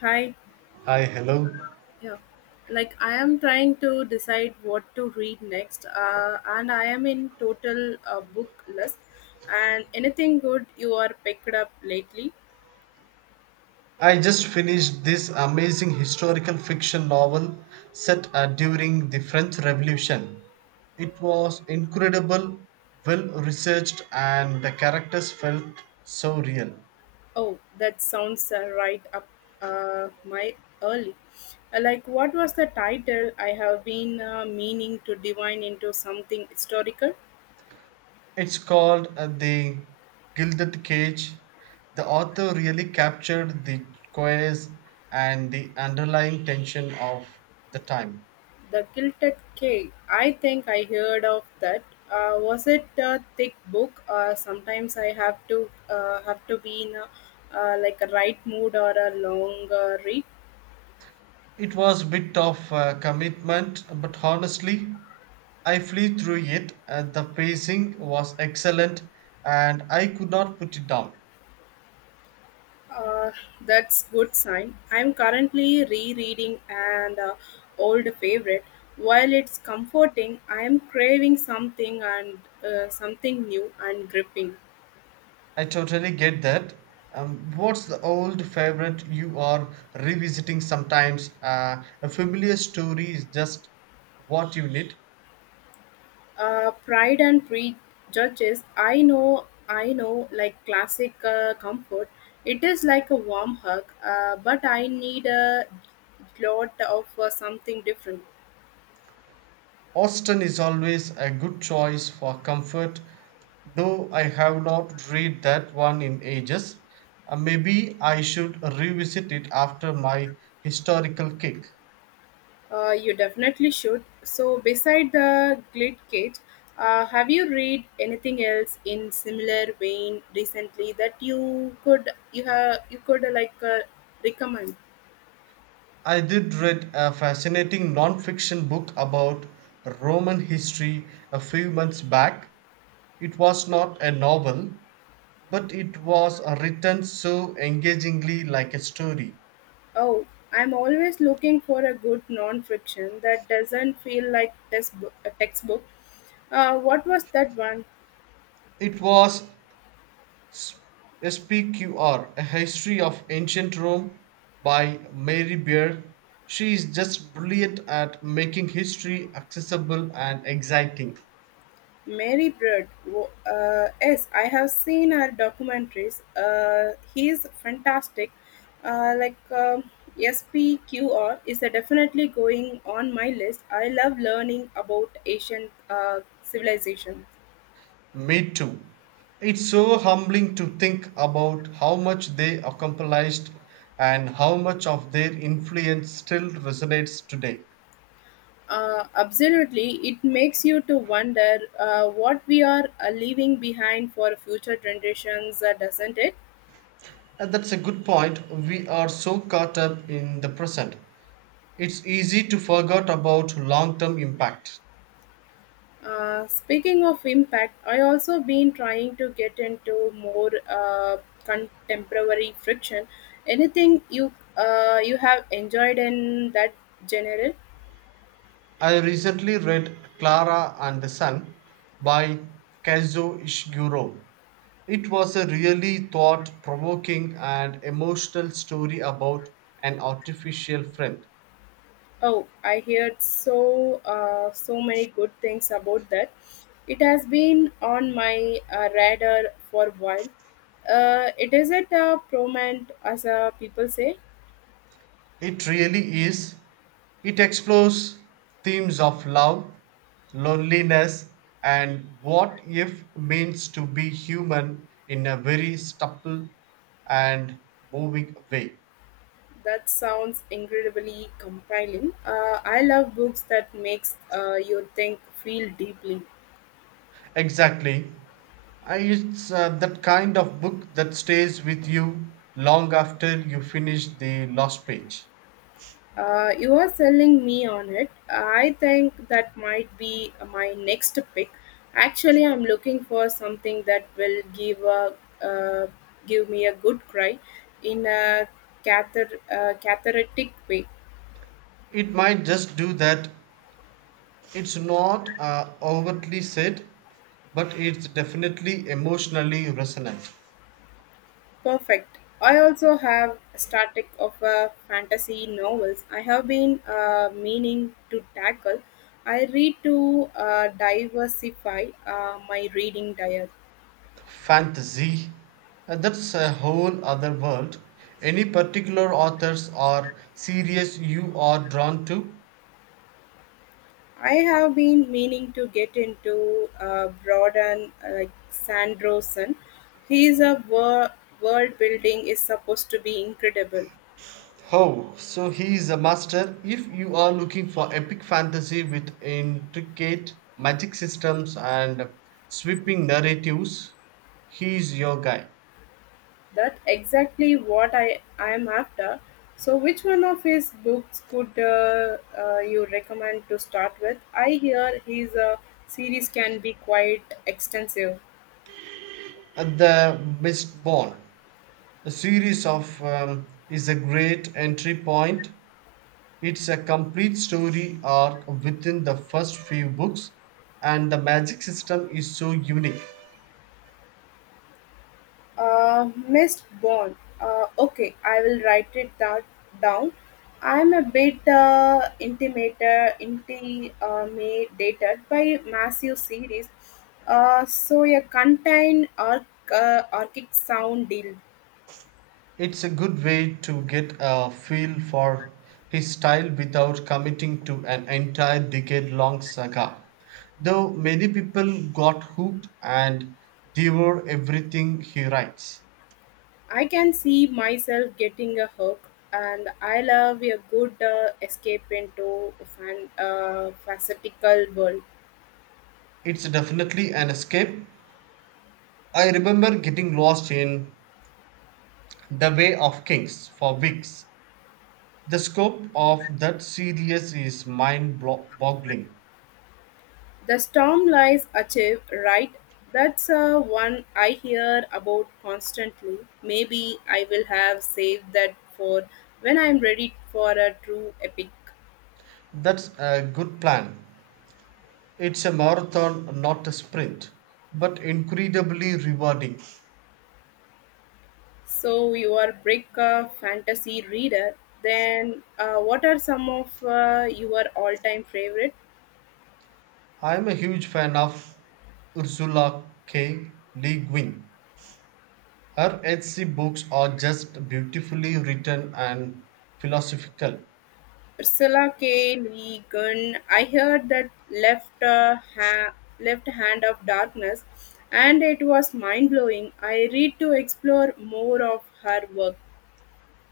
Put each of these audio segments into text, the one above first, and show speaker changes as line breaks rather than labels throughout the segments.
Hi.
Hi, hello.
Yeah. Like I am trying to decide what to read next, and I am in total book list. And anything good you are picked up lately?
I just finished this amazing historical fiction novel set during the French Revolution. It was incredible, well researched, and the characters felt so real.
Oh, that sounds right up my early. Like what was the title? I have been meaning to divine into something historical.
It's called The Gilded Cage. The author really captured the chaos and the underlying tension of the time.
The Gilded Key. I think I heard of that. Was it a thick book? Sometimes I have to have to be in like a right mood or a long read.
It was a bit of a commitment, but honestly, I flew through it. And the pacing was excellent, and I could not put it down.
Uh, that's good sign. I'm currently rereading an old favorite. While it's comforting, I am craving something and something new and gripping.
I totally get that. What's the old favorite you are revisiting sometimes? A familiar story is just what you need.
Pride and Prejudice. I know, like classic comfort. It is like a warm hug, but I need a lot of something different.
Austin is always a good choice for comfort though I have not read that one in ages. Maybe I should revisit it after my historical kick.
You definitely should. So, beside the Glit Cage, have you read anything else in similar vein recently that you could recommend?
I did read a fascinating non-fiction book about Roman history a few months back. It was not a novel, but it was written so engagingly like a story.
Oh, I'm always looking for a good non-fiction that doesn't feel like textbook. A textbook. What was that one?
It was SPQR: A History of Ancient Rome by Mary Beard. She is just brilliant at making history accessible and exciting.
Mary Bird. Yes, I have seen her documentaries. He's fantastic. Uh, like um SPQR is a definitely going on my list. I love learning about Asian civilization.
Me too. It's so humbling to think about how much they accomplished and how much of their influence still resonates today.
Absolutely, it makes you to wonder what we are leaving behind for future generations, doesn't it?
And that's a good point. We are so caught up in the present. It's easy to forget about long term impact.
Speaking of impact, I also been trying to get into more contemporary friction. Anything you you have enjoyed in that genre?
I recently read Clara and the Sun by Kazuo Ishiguro. It was a really thought provoking and emotional story about an artificial friend.
Oh, I heard so many good things about that. It has been on my radar for a while. It is at a prominent, as people say.
It really is. It explores themes of love, loneliness, and what if means to be human in a very supple and moving way.
That sounds incredibly compelling. I love books that makes you think, feel deeply.
Exactly. It's that kind of book that stays with you long after you finish the last page.
You are selling me on it. I think that might be my next pick. Actually, I'm looking for something that will uh, give me a good cry in a cathartic way.
It might just do that. It's not overtly said, but it's definitely emotionally resonant.
Perfect. I also have a static of a fantasy novels. I have been meaning to tackle. I read to diversify my reading diet.
Fantasy, that's a whole other world. Any particular authors or series you are drawn to?
I have been meaning to get into Brodan like Sandrosen. His uh, wor- world building is supposed to be incredible.
Oh, so he is a master. If you are looking for epic fantasy with intricate magic systems and sweeping narratives, he is your guy.
That exactly what I am after. So, which one of his books could you recommend to start with? I hear his series can be quite extensive.
At the Mistborn, a series of is a great entry point. It's a complete story arc within the first few books, and the magic system is so unique.
Missed bond. Okay, I will write it that down. I'm a bit intimidated by massive series. So a contained arc, arctic sound deal.
It's a good way to get a feel for his style without committing to an entire decade long saga. Though many people got hooked and devour everything he writes.
I can see myself getting a hook, and I love a good escape into facetical world.
It's definitely an escape. I remember getting lost in The Way of Kings for weeks. The scope of that series is mind boggling.
The storm lies achieve, right? That's one I hear about constantly. Maybe I will have saved that for when I'm ready for a true epic.
That's a good plan. It's a marathon, not a sprint, but incredibly rewarding.
So you are brick fantasy reader. Then what are some of your all-time favorite?
I'm a huge fan of Ursula K. Le Guin. Her H.C. books are just beautifully written and philosophical.
Ursula K. Le Guin. I heard that left hand of darkness, and it was mind blowing. I read to explore more of her work.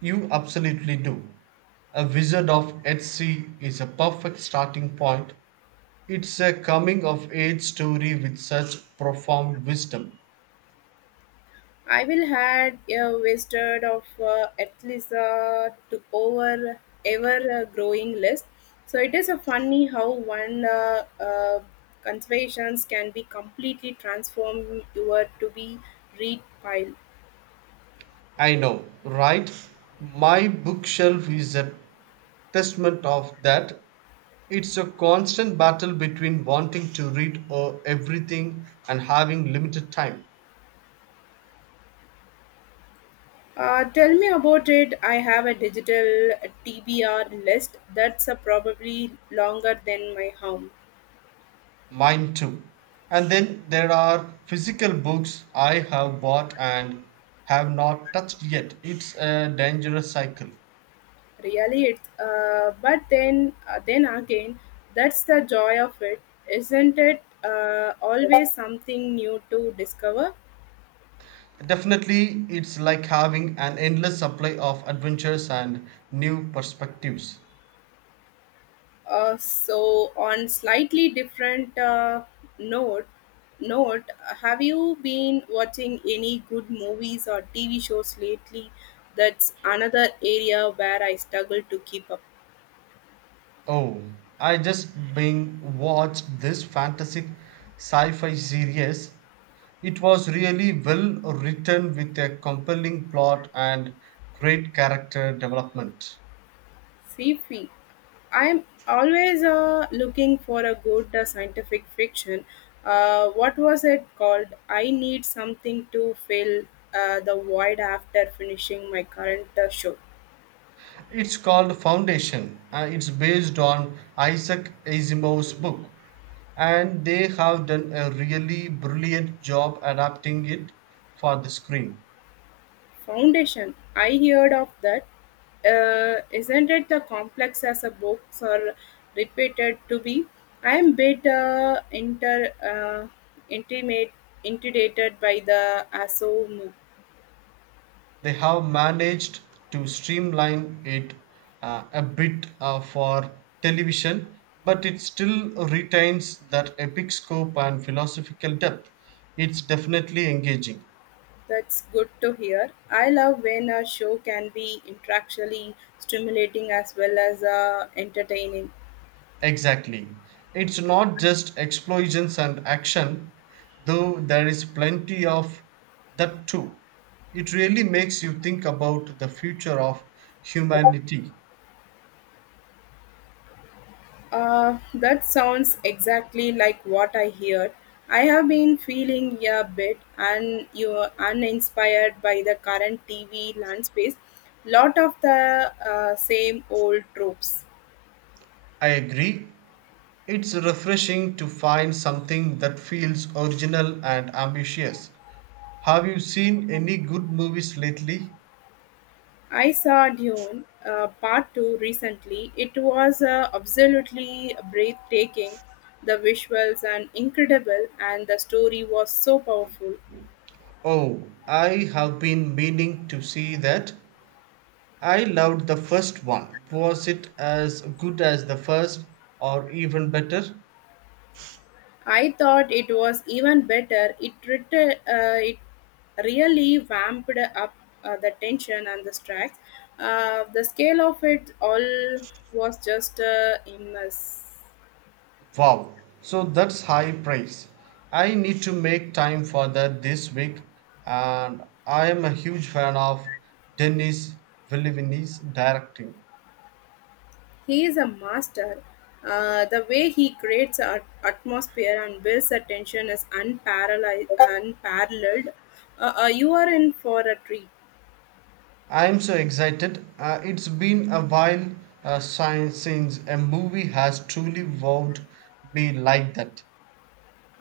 You absolutely do. A Wizard of H.C. is a perfect starting point. It's a coming of age story with such profound wisdom.
I will had a wasted of at least to over ever growing list. So it is a funny how one conservations can be completely transformed. You to be read pile.
I know, right? My bookshelf is a testament of that. It's a constant battle between wanting to read everything and having limited time.
Tell me about it. I have a digital TBR list that's probably longer than my home.
Mine too. And then there are physical books I have bought and have not touched yet. It's a dangerous cycle.
Really, it's but then again, that's the joy of it, isn't it? Always something new to discover.
Definitely. It's like having an endless supply of adventures and new perspectives.
So on slightly different note, note, have you been watching any good movies or TV shows lately? That's another area where I struggle to keep up.
Oh, I just being watched this fantastic sci-fi series. It was really well written with a compelling plot and great character development.
Sci-fi. I'm always looking for a good scientific fiction. What was it called? I need something to fill the void after finishing my current show.
It's called Foundation. It's based on Isaac Asimov's book, and they have done a really brilliant job adapting it for the screen.
Foundation. I heard of that. Isn't it the complex as a books are repeated to be? I am bit inter intimate intimidated by the aso
They have managed to streamline it a bit for television, but it still retains that epic scope and philosophical depth. It's definitely engaging.
That's good to hear. I love when a show can be intellectually stimulating as well as entertaining.
Exactly. It's not just explosions and action, though there is plenty of that too. It really makes you think about the future of humanity.
That sounds exactly like what I hear. I have been feeling a bit un- you uninspired by the current TV landscape. Lot of the same old tropes.
I agree. It's refreshing to find something that feels original and ambitious. Have you seen any good movies lately?
I saw Dune Part 2 recently. It was absolutely breathtaking. The visuals are incredible, and the story was so powerful.
Oh, I have been meaning to see that. I loved the first one. Was it as good as the first or even better?
I thought it was even better. It really vamped up the tension and the stress. The scale of it all was just immense.
Wow, so that's high praise. I need to make time for that this week, and I am a huge fan of Denis Villeneuve's directing.
He is a master. The way he creates an atmosphere and builds a tension is unparalleled. You are in for a treat.
I'm so excited. It's been a while since a movie has truly wowed me like that.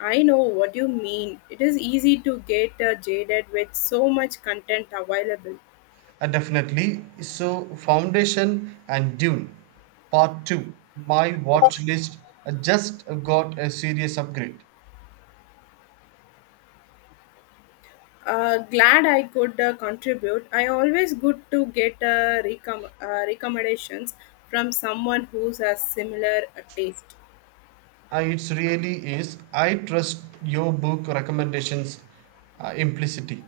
I know what you mean. It is easy to get jaded with so much content available.
Definitely. So, Foundation and Dune, Part 2. My watch list just got a serious upgrade.
Glad I could contribute. I always good to get recommendations from someone who has similar taste.
It really is. I trust your book recommendations implicitly.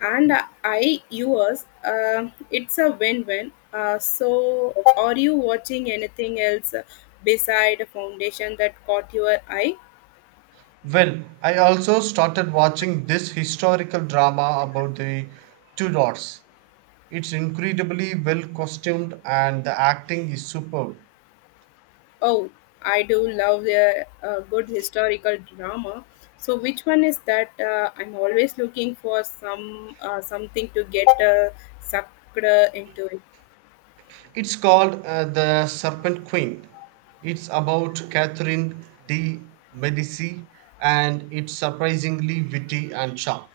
And I yours. It's a win-win. So, are you watching anything else beside Foundation that caught your eye?
Well, I also started watching this historical drama about the Tudors. It's incredibly well costumed and the acting is superb.
Oh, I do love a good historical drama. So, which one is that? I'm always looking for some something to get sucked into.
It's called The Serpent Queen. It's about Catherine de' Medici and it's surprisingly witty and sharp.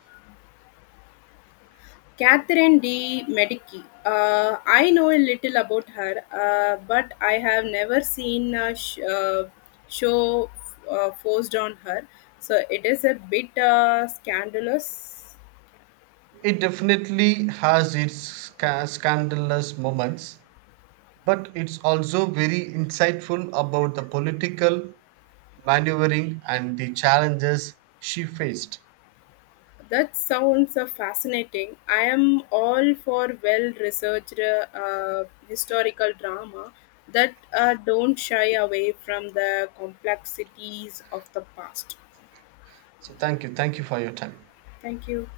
Catherine de' Medici. I know a little about her, but I have never seen show forced on her, so it is a bit scandalous.
It definitely has its scandalous moments, but it's also very insightful about the political maneuvering and the challenges she faced.
That sounds fascinating. I am all for well-researched historical drama that don't shy away from the complexities of the past.
So, thank you. Thank you for your time.
Thank you.